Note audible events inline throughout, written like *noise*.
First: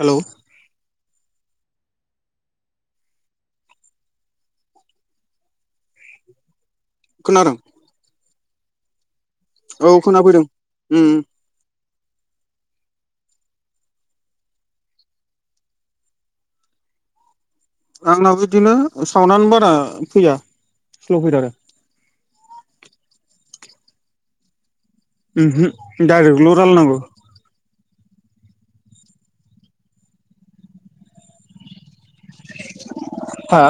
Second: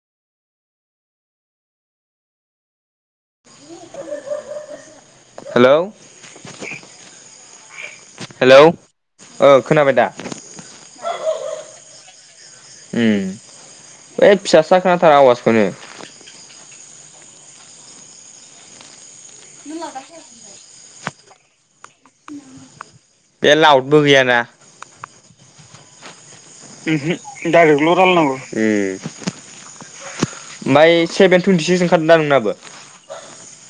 Hello हेल खोनादों hello औ खोनाबाय दा खोना फैदों। उम फिसा सा खोनाथारो आवाजखौनो। आंनावबो बिदिनो सावन्डानो बारा फैया स्ल फैद आरो। बे लाउटबो गैयाना। दायरेकल। *unintelligible* *unintelligible* ओमफ्राय सेभेन तुएनटि सिक्स ओं खारदो दा नोंनाबो? हा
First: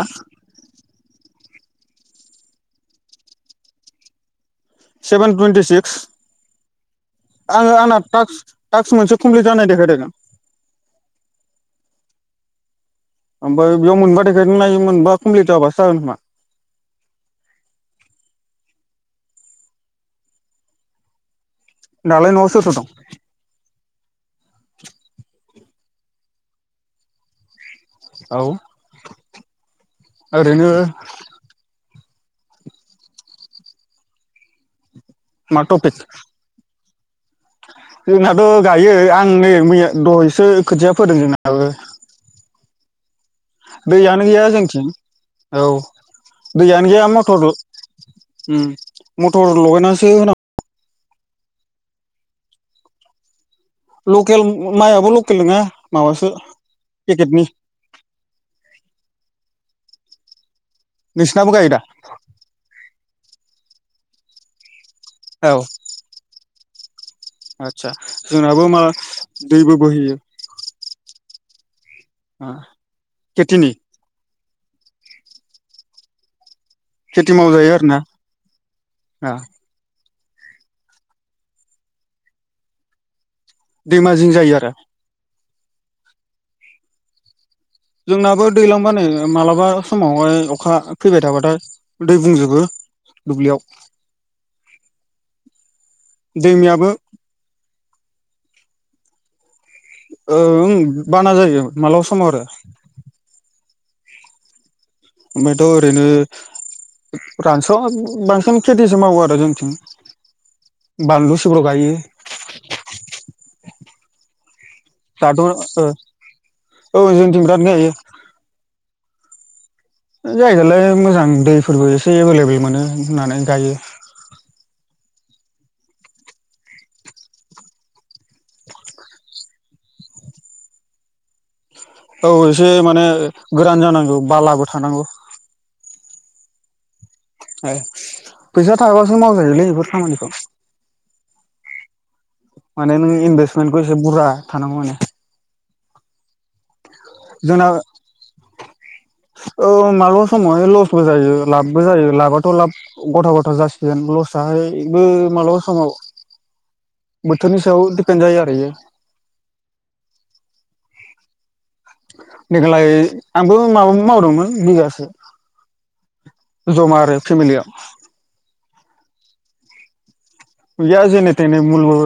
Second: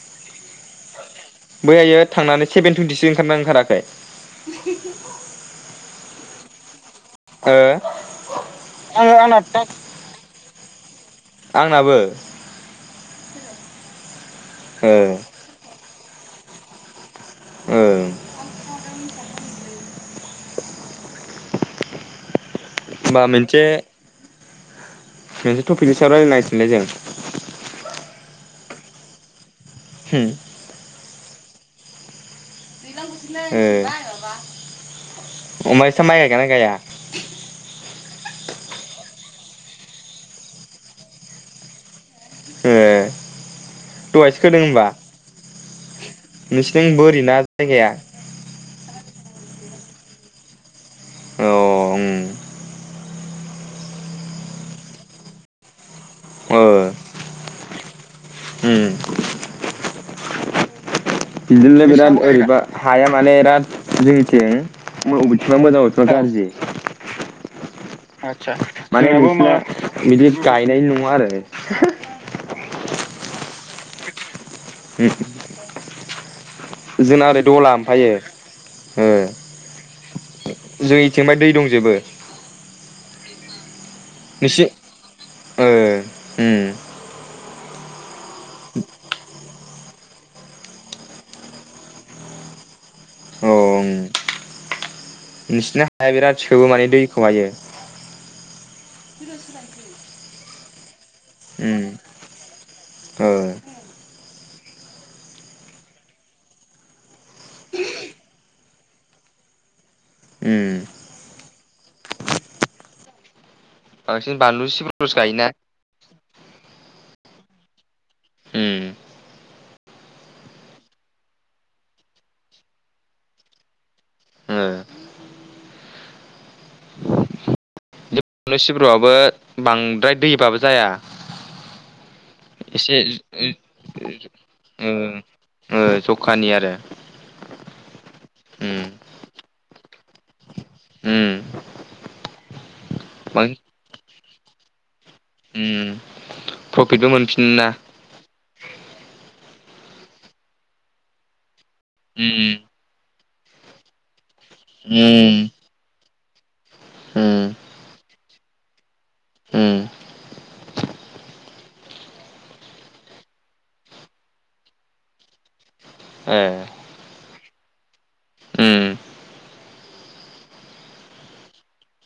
बैहायो थांनानै सेभेन टुइनटिसो ओंखारदोना ओंखाराखै? Seven twenty six. ओ आङो आंना टास्क टास्क मोनसे आङो आंना कमप्लिट दा जानाय देखायदों। आंनाबो। आोमफाय बेयाव मोनबा दे *unintelligible* ओ मोनबा कमल्पित जाबासो जागोन खोमा। ओं। दालाय नआव सोर सोर होमबा मोनसे। *inaudible* मोनसे टपिकनि सायाव रायलायनांसिगोनलै जों। औ। होम ओरैनो। *inaudible* मा ओ टपिक *unintelligible* *unintelligible* जोंनाथ गायो आं नै मैया दहसो खोथिया फोदों जोंनाबो ए। दैयानो गैया जोंथिं औ दैयानो नोंसिनिथिं गैया बोरि ना मटर जायगाया उम मटर लगायनासो होनां औ उम। लकेल माइआबो लकेल नङा माबासो ओ पेकेटनि। उम नोंसिनाबो गायो दा बिदिनो बिराद अरैबा हाया माने इराद जोंनिथिं। औ अबिथिंबा मोजां अबिथिंबा गाज्रि। आदसा आतसा जोंनाबो मा माने नोंसिना दैबो बोहैयो बिदि गायनाय नङा आरो *unintelligible* ओ केथिनि *unintelligible* जोंना खेथि ओरै दला मावजायो आरो ना ओमफायो ओ जोंनिथिंबाय दै दंजोबो दैमाजिं जायो नोंसि आरो ओ उम। जोंनाबो दैलांबानै मालाबा समावहाय अखा फैबाय थाबाथाय दै बुंजोबो औ दुब्लियाव उम नोंसिना हाया बिराद सोबो माने दैमायाबो दैखौ हायो ओं। बाना जायो उम मालाबा समाव आरो ओ ओमफ्रायथ ओरैनो रानस बांसिन खेथिसो मावो आरो जोंथिं। उम बानलु सिब्र गायो बांसिन बानलु सिब्रफोरसो दाथ' गायोना। औ जों दिंथिं बिराद‌ गायो। ओम जायदालाय मोजां दैफोरबो एसे एभेलेबेल मोनो होननानै गायो। ओ बनलु सिब्रुआबो बांद्राय दैबाबो जाया। औ एसे माने गोरान एसे जानांगौ बालाबो थानांगौ ए ए फैसा थाखाबासो मावजायोलै बेफोर खामानि औ उम माने नों बांसिन इनभेस्मेन्टखौ एसे बुुरजा थानांगौ माने ओम प्रफिटबो मोनफिनो ना अ माब्लाबा समावहाय लसबो जायो। लाबबो जायो लाबाथ' उम लाब गथा ग जासिगोन लस साहायबो उम मालाबा समाव बोथोरनि सायाव होनजायो आरो बियो ओम देग्लाय आंबो माबा मावदोंमोन बिगासे ए जमा आरो फेमिलियाव ओम गैया जेनेथेने मुलबो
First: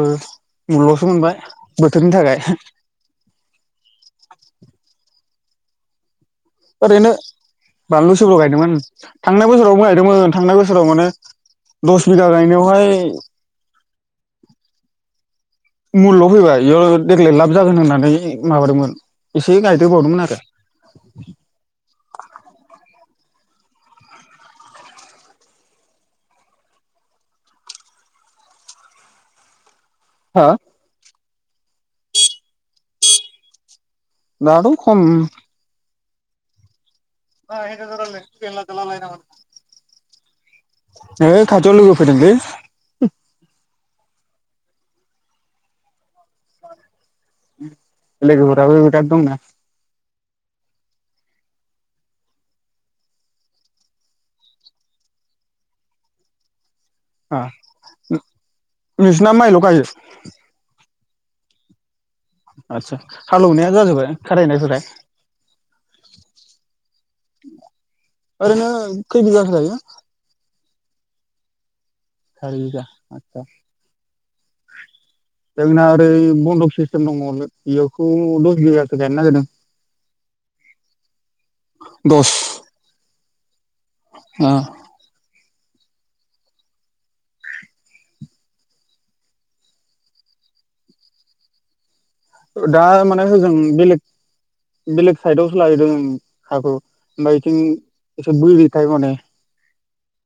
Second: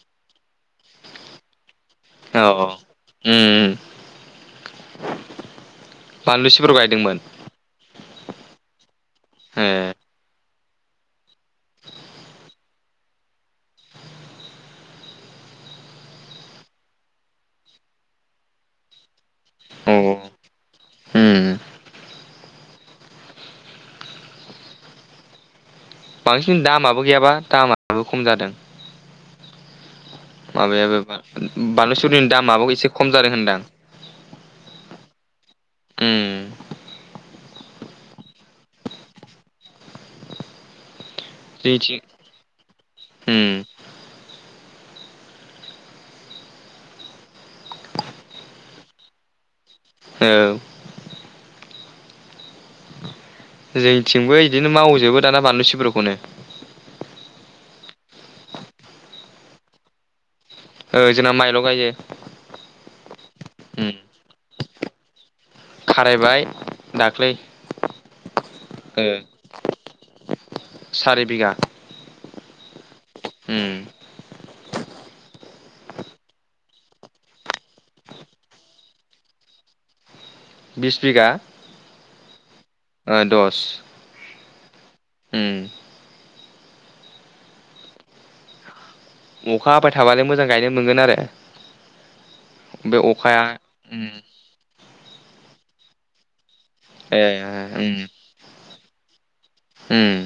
मुललसो मोनबाय बोथोरनि थाखाय औ उम उम बानलु सिब्र ओरैनो गायदोंमोन बानलु सिब्र गायदोंमोन ओं थांनाय ए बोसोरावबो गायदोंमोन थांनाय बो सोराव माने दस बिघा गायनायावहाय मुलल' फैबाय बेयाव देग्लाय लाब जागोन होननानै माबादोंमोन एसे गायदेर औ बावदोंमोन आरो उम बांसिन दामाबो गैयाबा दामाबो खम जादों। हो माबायाबो बार बानलु सिब्रनि दामाबो एसे खम जादों होनदां। दाथ खम। ओम मा हिनजावजों रायलायनायखाय दुगायानो लाजालालाय नामा नोङो? है खाथियाव जोंनिथिं फैदोंलै। उम लोगोफोराबो बिराद दंना। औ जोंथिंबो इदिनो मावजोबो दाना बानलु सिब्रुखौनो। आ नोंसिना मायल गायो? ओ जोंना माइल' गायजायो। आतसा हालौवनाया जाजोबबाय खारायनायफोरा? खारायबाय दाख्लै ओरैनो ओ खै बिगाखो गायो? सारि बिघा। हायोदा। *unintelligible* जोंना ओरै बन्दक सिस्टेम दङ बेयावखौ दस बिगासो गायनो नागिरदों। बिस बिगा दस ओ दस। *unintelligible* उम अखा हाबाय थाबानो मोजां गायनो मोनगोन आरो। दा बे माने अखाया होजों उम बेलेग बेलेग साइदयावसो लाहैदों। हाखौ ए ओमफाय इथिं उम इसे बोरि खाय माने उम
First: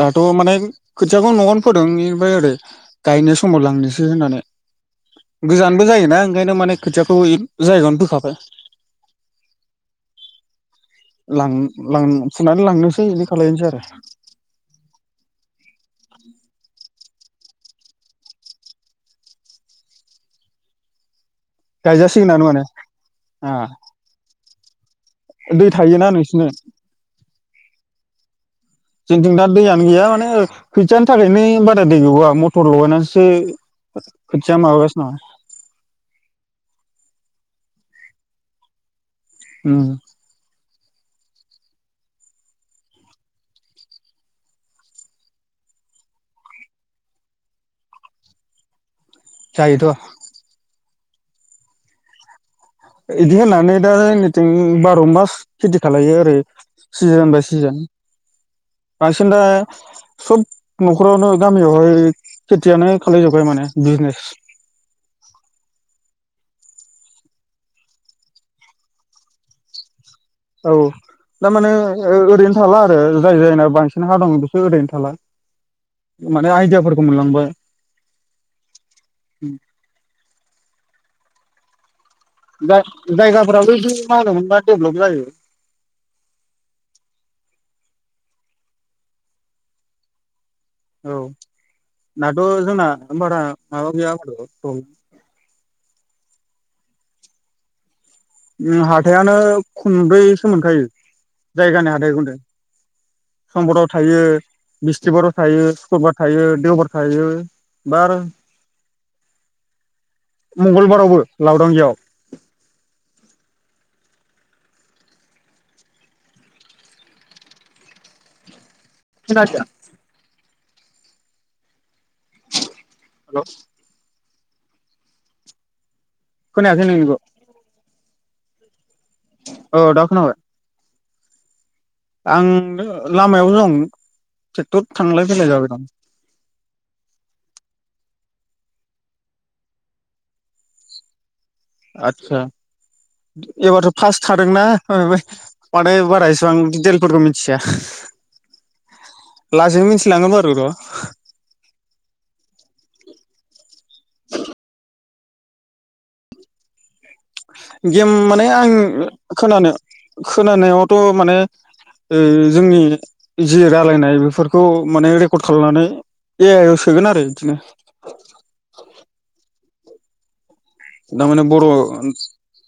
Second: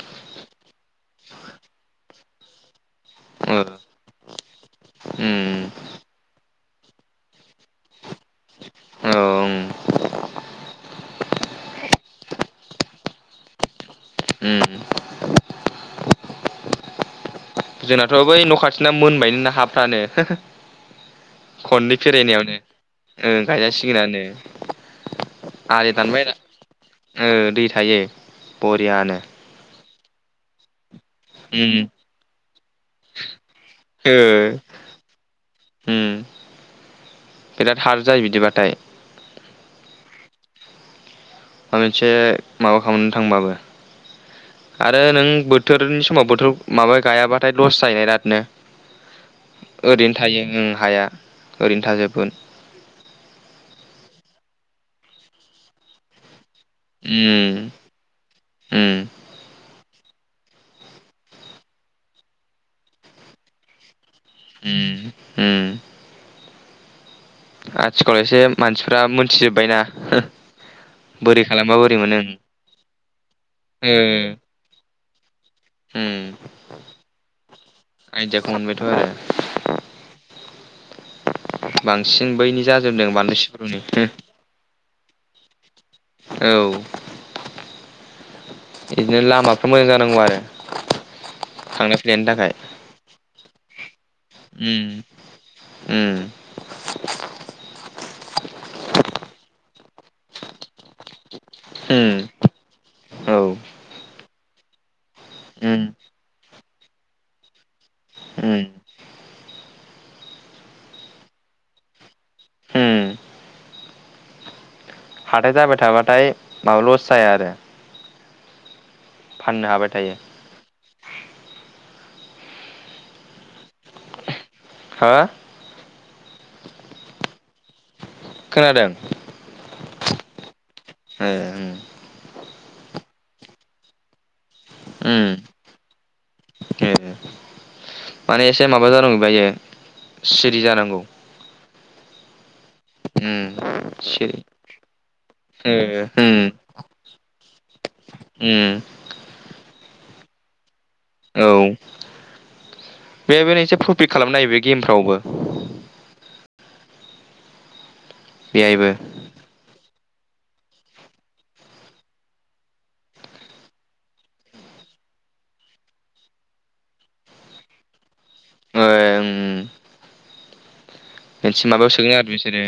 दाथ' माने खोथियाखौ न'आवनो फोदों बेनिफ्राय ओरै गायनो समाव ओ लांनोसै होननानै उम गोजानबो जायोना ओंखायनो माने खोथियाखौ *unintelligible* जायगायावनो फोखा औ उम लां लां फुनानै लांनोसै बिदि खालायनोसै आरो। उम जोंनाथ' बै न' खाथिना मोनबाय नो हाफ्रानो। खननै गायजासिगोनानो फेरायनायावनो माने ओं ओ गायजासिगोनानो। दै आलि थायोना दानबाय नोंसिना ओ दै थायो। बरियानो गैया दैयानो माने खोथियानि थाखायनो उम बारा दै गवा मटर लगायनासो ओ खोथिया माबागासिनो दं। उम बिराद हार्ड जायो बिदिबाथाय। उम माबा मोनसे माबा खालामनो थांबाबो, आरो नों बोथोरनि समाव बोथोर माबा गायाबाथाय लस जायो इरादनो। जायोथ' ओरैनो थायो ओं हाया। ओरैनो थाजोबगोन। इदि होननानै दा जोंनिथिं बार' मास खेथि खालायो आरो। सिजोन बाय उम सिजोन उम बांसिन दा सब न'खरावनो गामियावहाय खेथियानो खालायजोब्बाय माने बिजनेस। उम उम आथिखाल एसे मानसिफ्रा मोनथिजोब्बायना हो। औ थारमाने ओरैनो थाला आरो, जाय जायना ओ बांसिन हा दङ बिसोर ओरैनो थाला। उम माने आयदियाफोरखौ मोनलांबाय। आइदियाखौ मोनबायथ' आरो बां *unintelligible* जा जायगाफोराबो बिदि मा होनोम मोनबा डेभलप जायो। औ बिदिनो लामाफ्रा मोजां जानांगौ आरो। औ थांलाय फैलायनि दाथ थाखाय जोंना होनबारा आग *unintelligible* उम उम हाथायानो खुब्रैसो मोनखायो। जायगानि हादाइ गुदों उम औ सम्पदाव थायो। मिस- *unintelligible* सिबार थायो उम सुक्रबार थायो। देउबार थायो। बार उम मंगलबारावबो लावदांगियाव। उम हाथाय जाबाय थाबाथाय माबा लस जाया आरो। खोनायाखै फाननो हाबाय थायो। *unintelligible* हेलौ हा खनायाखै नोंनिखौ। खोनादों? औ दा खोनाबाय। ह उ उम ओ लामायाव दं। थेथ थांलाय फैलाय उम जाबाय दं। ए माने एसे माबा जानांगौ बायो सिरि जानांगौ। आतसा। उम एबारथ फार्स्ट सिरि थादोंना माने ओ बारा उम एसेबां डिटेलफोरखौ मिथिया उम लासै मिथि *unintelligible* औ बे *unintelligible* एसे प्रपित खालामना होयो बे गेमफ्रावबो। *unintelligible* गेम माने आं बेहायबो खोनानो खोनानायावथ माने ओ जोंनि जि रायलायनाय बेफोरखौ माने रेकर्ड खालामनानै ए-आइ आव सोगोन आरो इदिनो ओ उम थारमाने बर' मोनसे ओ माबायाव सोगोन आरो बिसोरो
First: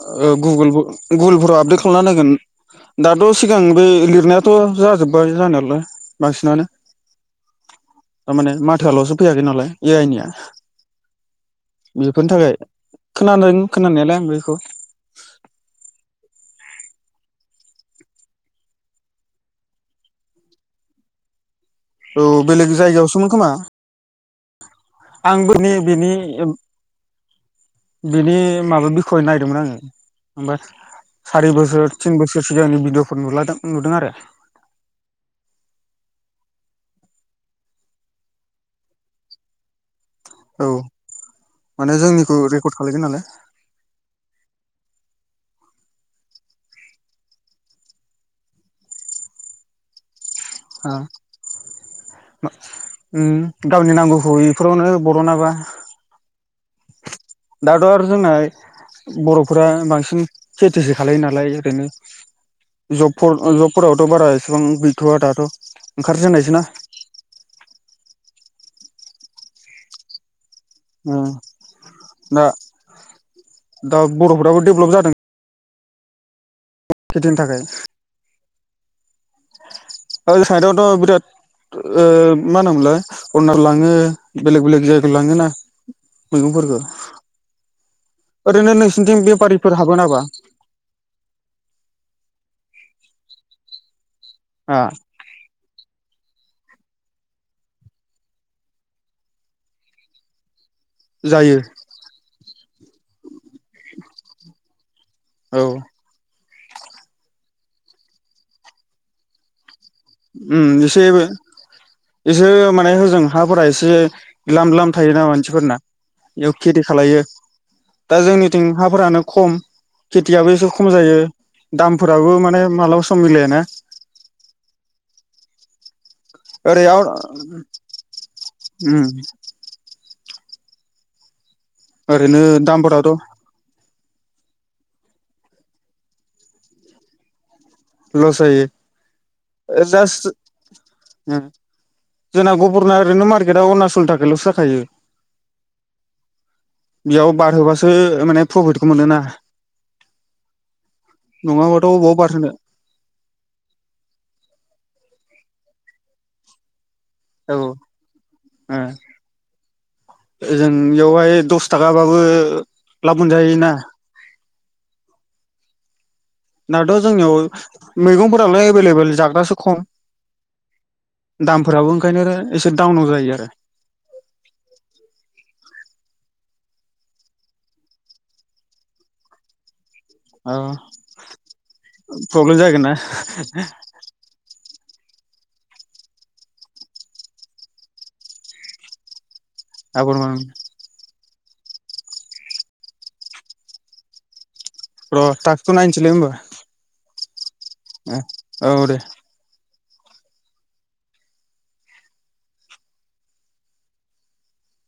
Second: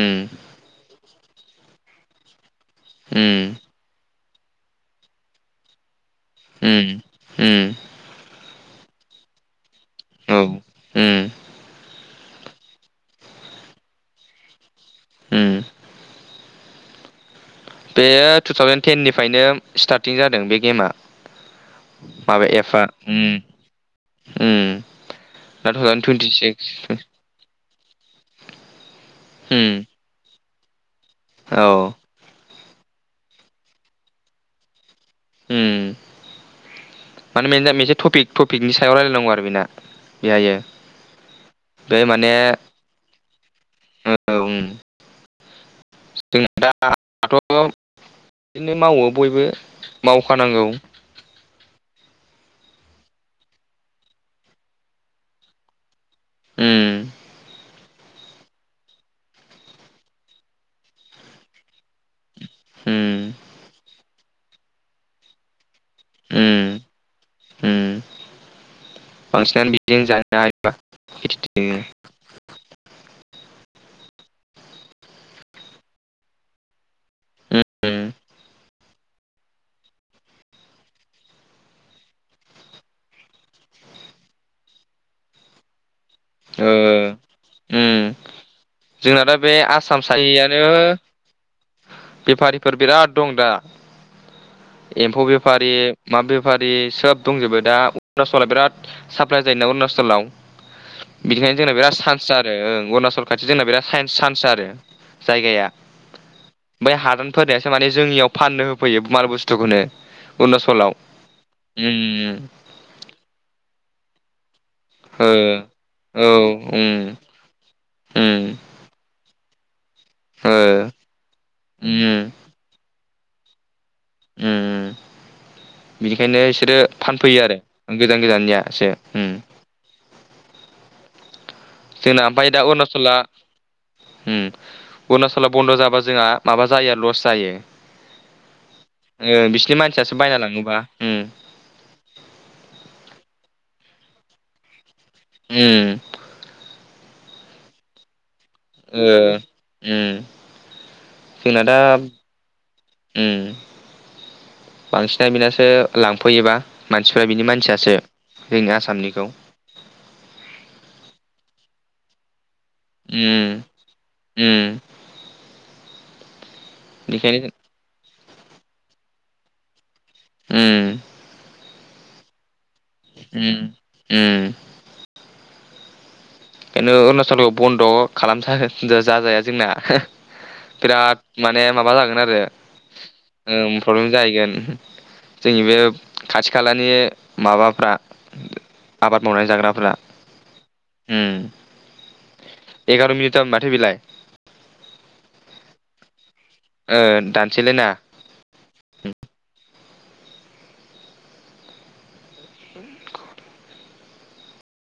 उम गुगोल गुगोलफोराव आपडेट खालामना नायगोन। दाथ उम सिगां बे लिरनाय थ' जाजोबबाय जानायालाइ। बांसिनानो उम उम थारमाने मा थाल'सो फैयाखैनालाय। ए-आइ निया। औ उम फोरनि थाखाय खोनादों खोनानायालाय आं बैखौ। हम। बेयो टु थावजेन टेननिफ्रायनो स्टारटिं जादों बे गेमा। औ माबा बेलेग एफआ जायगायावसोमोन उम खोमा उम आंबो नै दा टु थावजेन टुन्टि सिक्स। बेनि माबा खय नायदोंमोन उम आङो। होमबा। सारि औ बोसोर तिन बोसोर। सिगांनि भिडिअफोर नुलादों नुदों आरो। उम माने मोनसेटपि टपिकनि सायाव रायलायनांगौ आरो बेना। बेहायो औ माने जोंनिखौ रेकर्ड खालायगोन नालाय। जों दाथ' बिदिनो मावो बयबो माव खानांगौ। ओ उम गावनि नांगौखौ बेफोरावनो बरनाबा। उम। दाथ' आरो जोंना बर'फोरा बांसिन खेथिसो खालायो नालाय ओरैनो। उम जबफोर ओ जबफोरावथ' बारा इसिबां गैथ'वा दाथ'। ओंखारजेन्नायसोना उम उम बांसिनानो बिदिजों ओ जा दा *unintelligible* दा बर'फोराबो डेभलप जादों। खेथिनि थाखाय ओ साइडआवथ' बिराद ओ मा होनोमोनलाय आरूनाल लाङो बेलेग बेलेग जायगायाव लाङो ना ओ उ ओरैनो नोंसिनिथिं जोंना दा बे बेफारिफोर हाबो आसाम नामा सायनिआनो बेफारिफोर बिराद दं दा आ एम्फौ बे फारि मा बेफारि सोब दंजोबो दा अरुणाचला बिराद साप्लाय जायोना अरुणाचलाव। बिनिखायनो जायो जोंना बिराद सान्स *unintelligible* *unintelligible* ओं अरुणाचल खाथि जोंना बिराद साइन्स सान्स आरो औ जायगाया बै हादानफोरनिआसो माने जोंनियाव फाननो होफैयो माल बुस्थुखौनो। उम अरुणाचलाव एसेबो उम एसे माने होजों हाफोरा एसे लाम लाम थायोना ओ मानसिफोरना औ बेयाव खेथि उम खालायो दा उम जोंनिथिं हाफोरानो खम खेथियाबो ओ एसे खम जायो उम दामफोराबो माने मालाबा स सम मिलाया ना उम बिनिखायनो बिसोरो ओरै आव फानफैयो आरो गोजान गोजाननियासो उम जोंना ओरैनो ओमफाय दा दामफोराथ' अरुनाचला उम अरुणाचलाव बन्द' जाबा जोंहा माबा जायो लस जायो लस जायो ओ बिसिनि मानसियासो जास्ट बायना लाङोबा उम जोंना गुबुरना ओरैनो मार्केटआ अरुणाचलनि थाखायल'सो जाखायो उम बेयाव बारहोबासो माने प्रफिटखौ ओ मोनोना उम जोंना दा नङाबाथ' बबाव बारहोनो उम बांसिन बिनासो लांफैयोबा। मानसिफ्रा बिनि औ मानसियासो जोंनि आसामनिखौ जों बेयावहाय दस थाखाबाबो लाब उम मोनजायोना उम दाथ' बेखायनो जोंनियाव मैगं दालाय एभेलेबोल जाग्रासो खम ओम फोराबो ओंखायनो एसे डाउनाव जायो आरो उम बेनो अरुणचलखौ बन्द खालाम जाजाया जोंना आरो बिराद माने माबा जागोन आरो प्रब्लेम जागोन ना ओ प्रब्लेम जाहैगोन जोंनि बे खाथि खालानि माबाफ्रा आबाद मावनाय जाग्राफोरा एगार मिनिट थाम माथो बिलाय र थाखथ खौ नायनोसैलै होमबा ओ दानसैलायना *inaudible*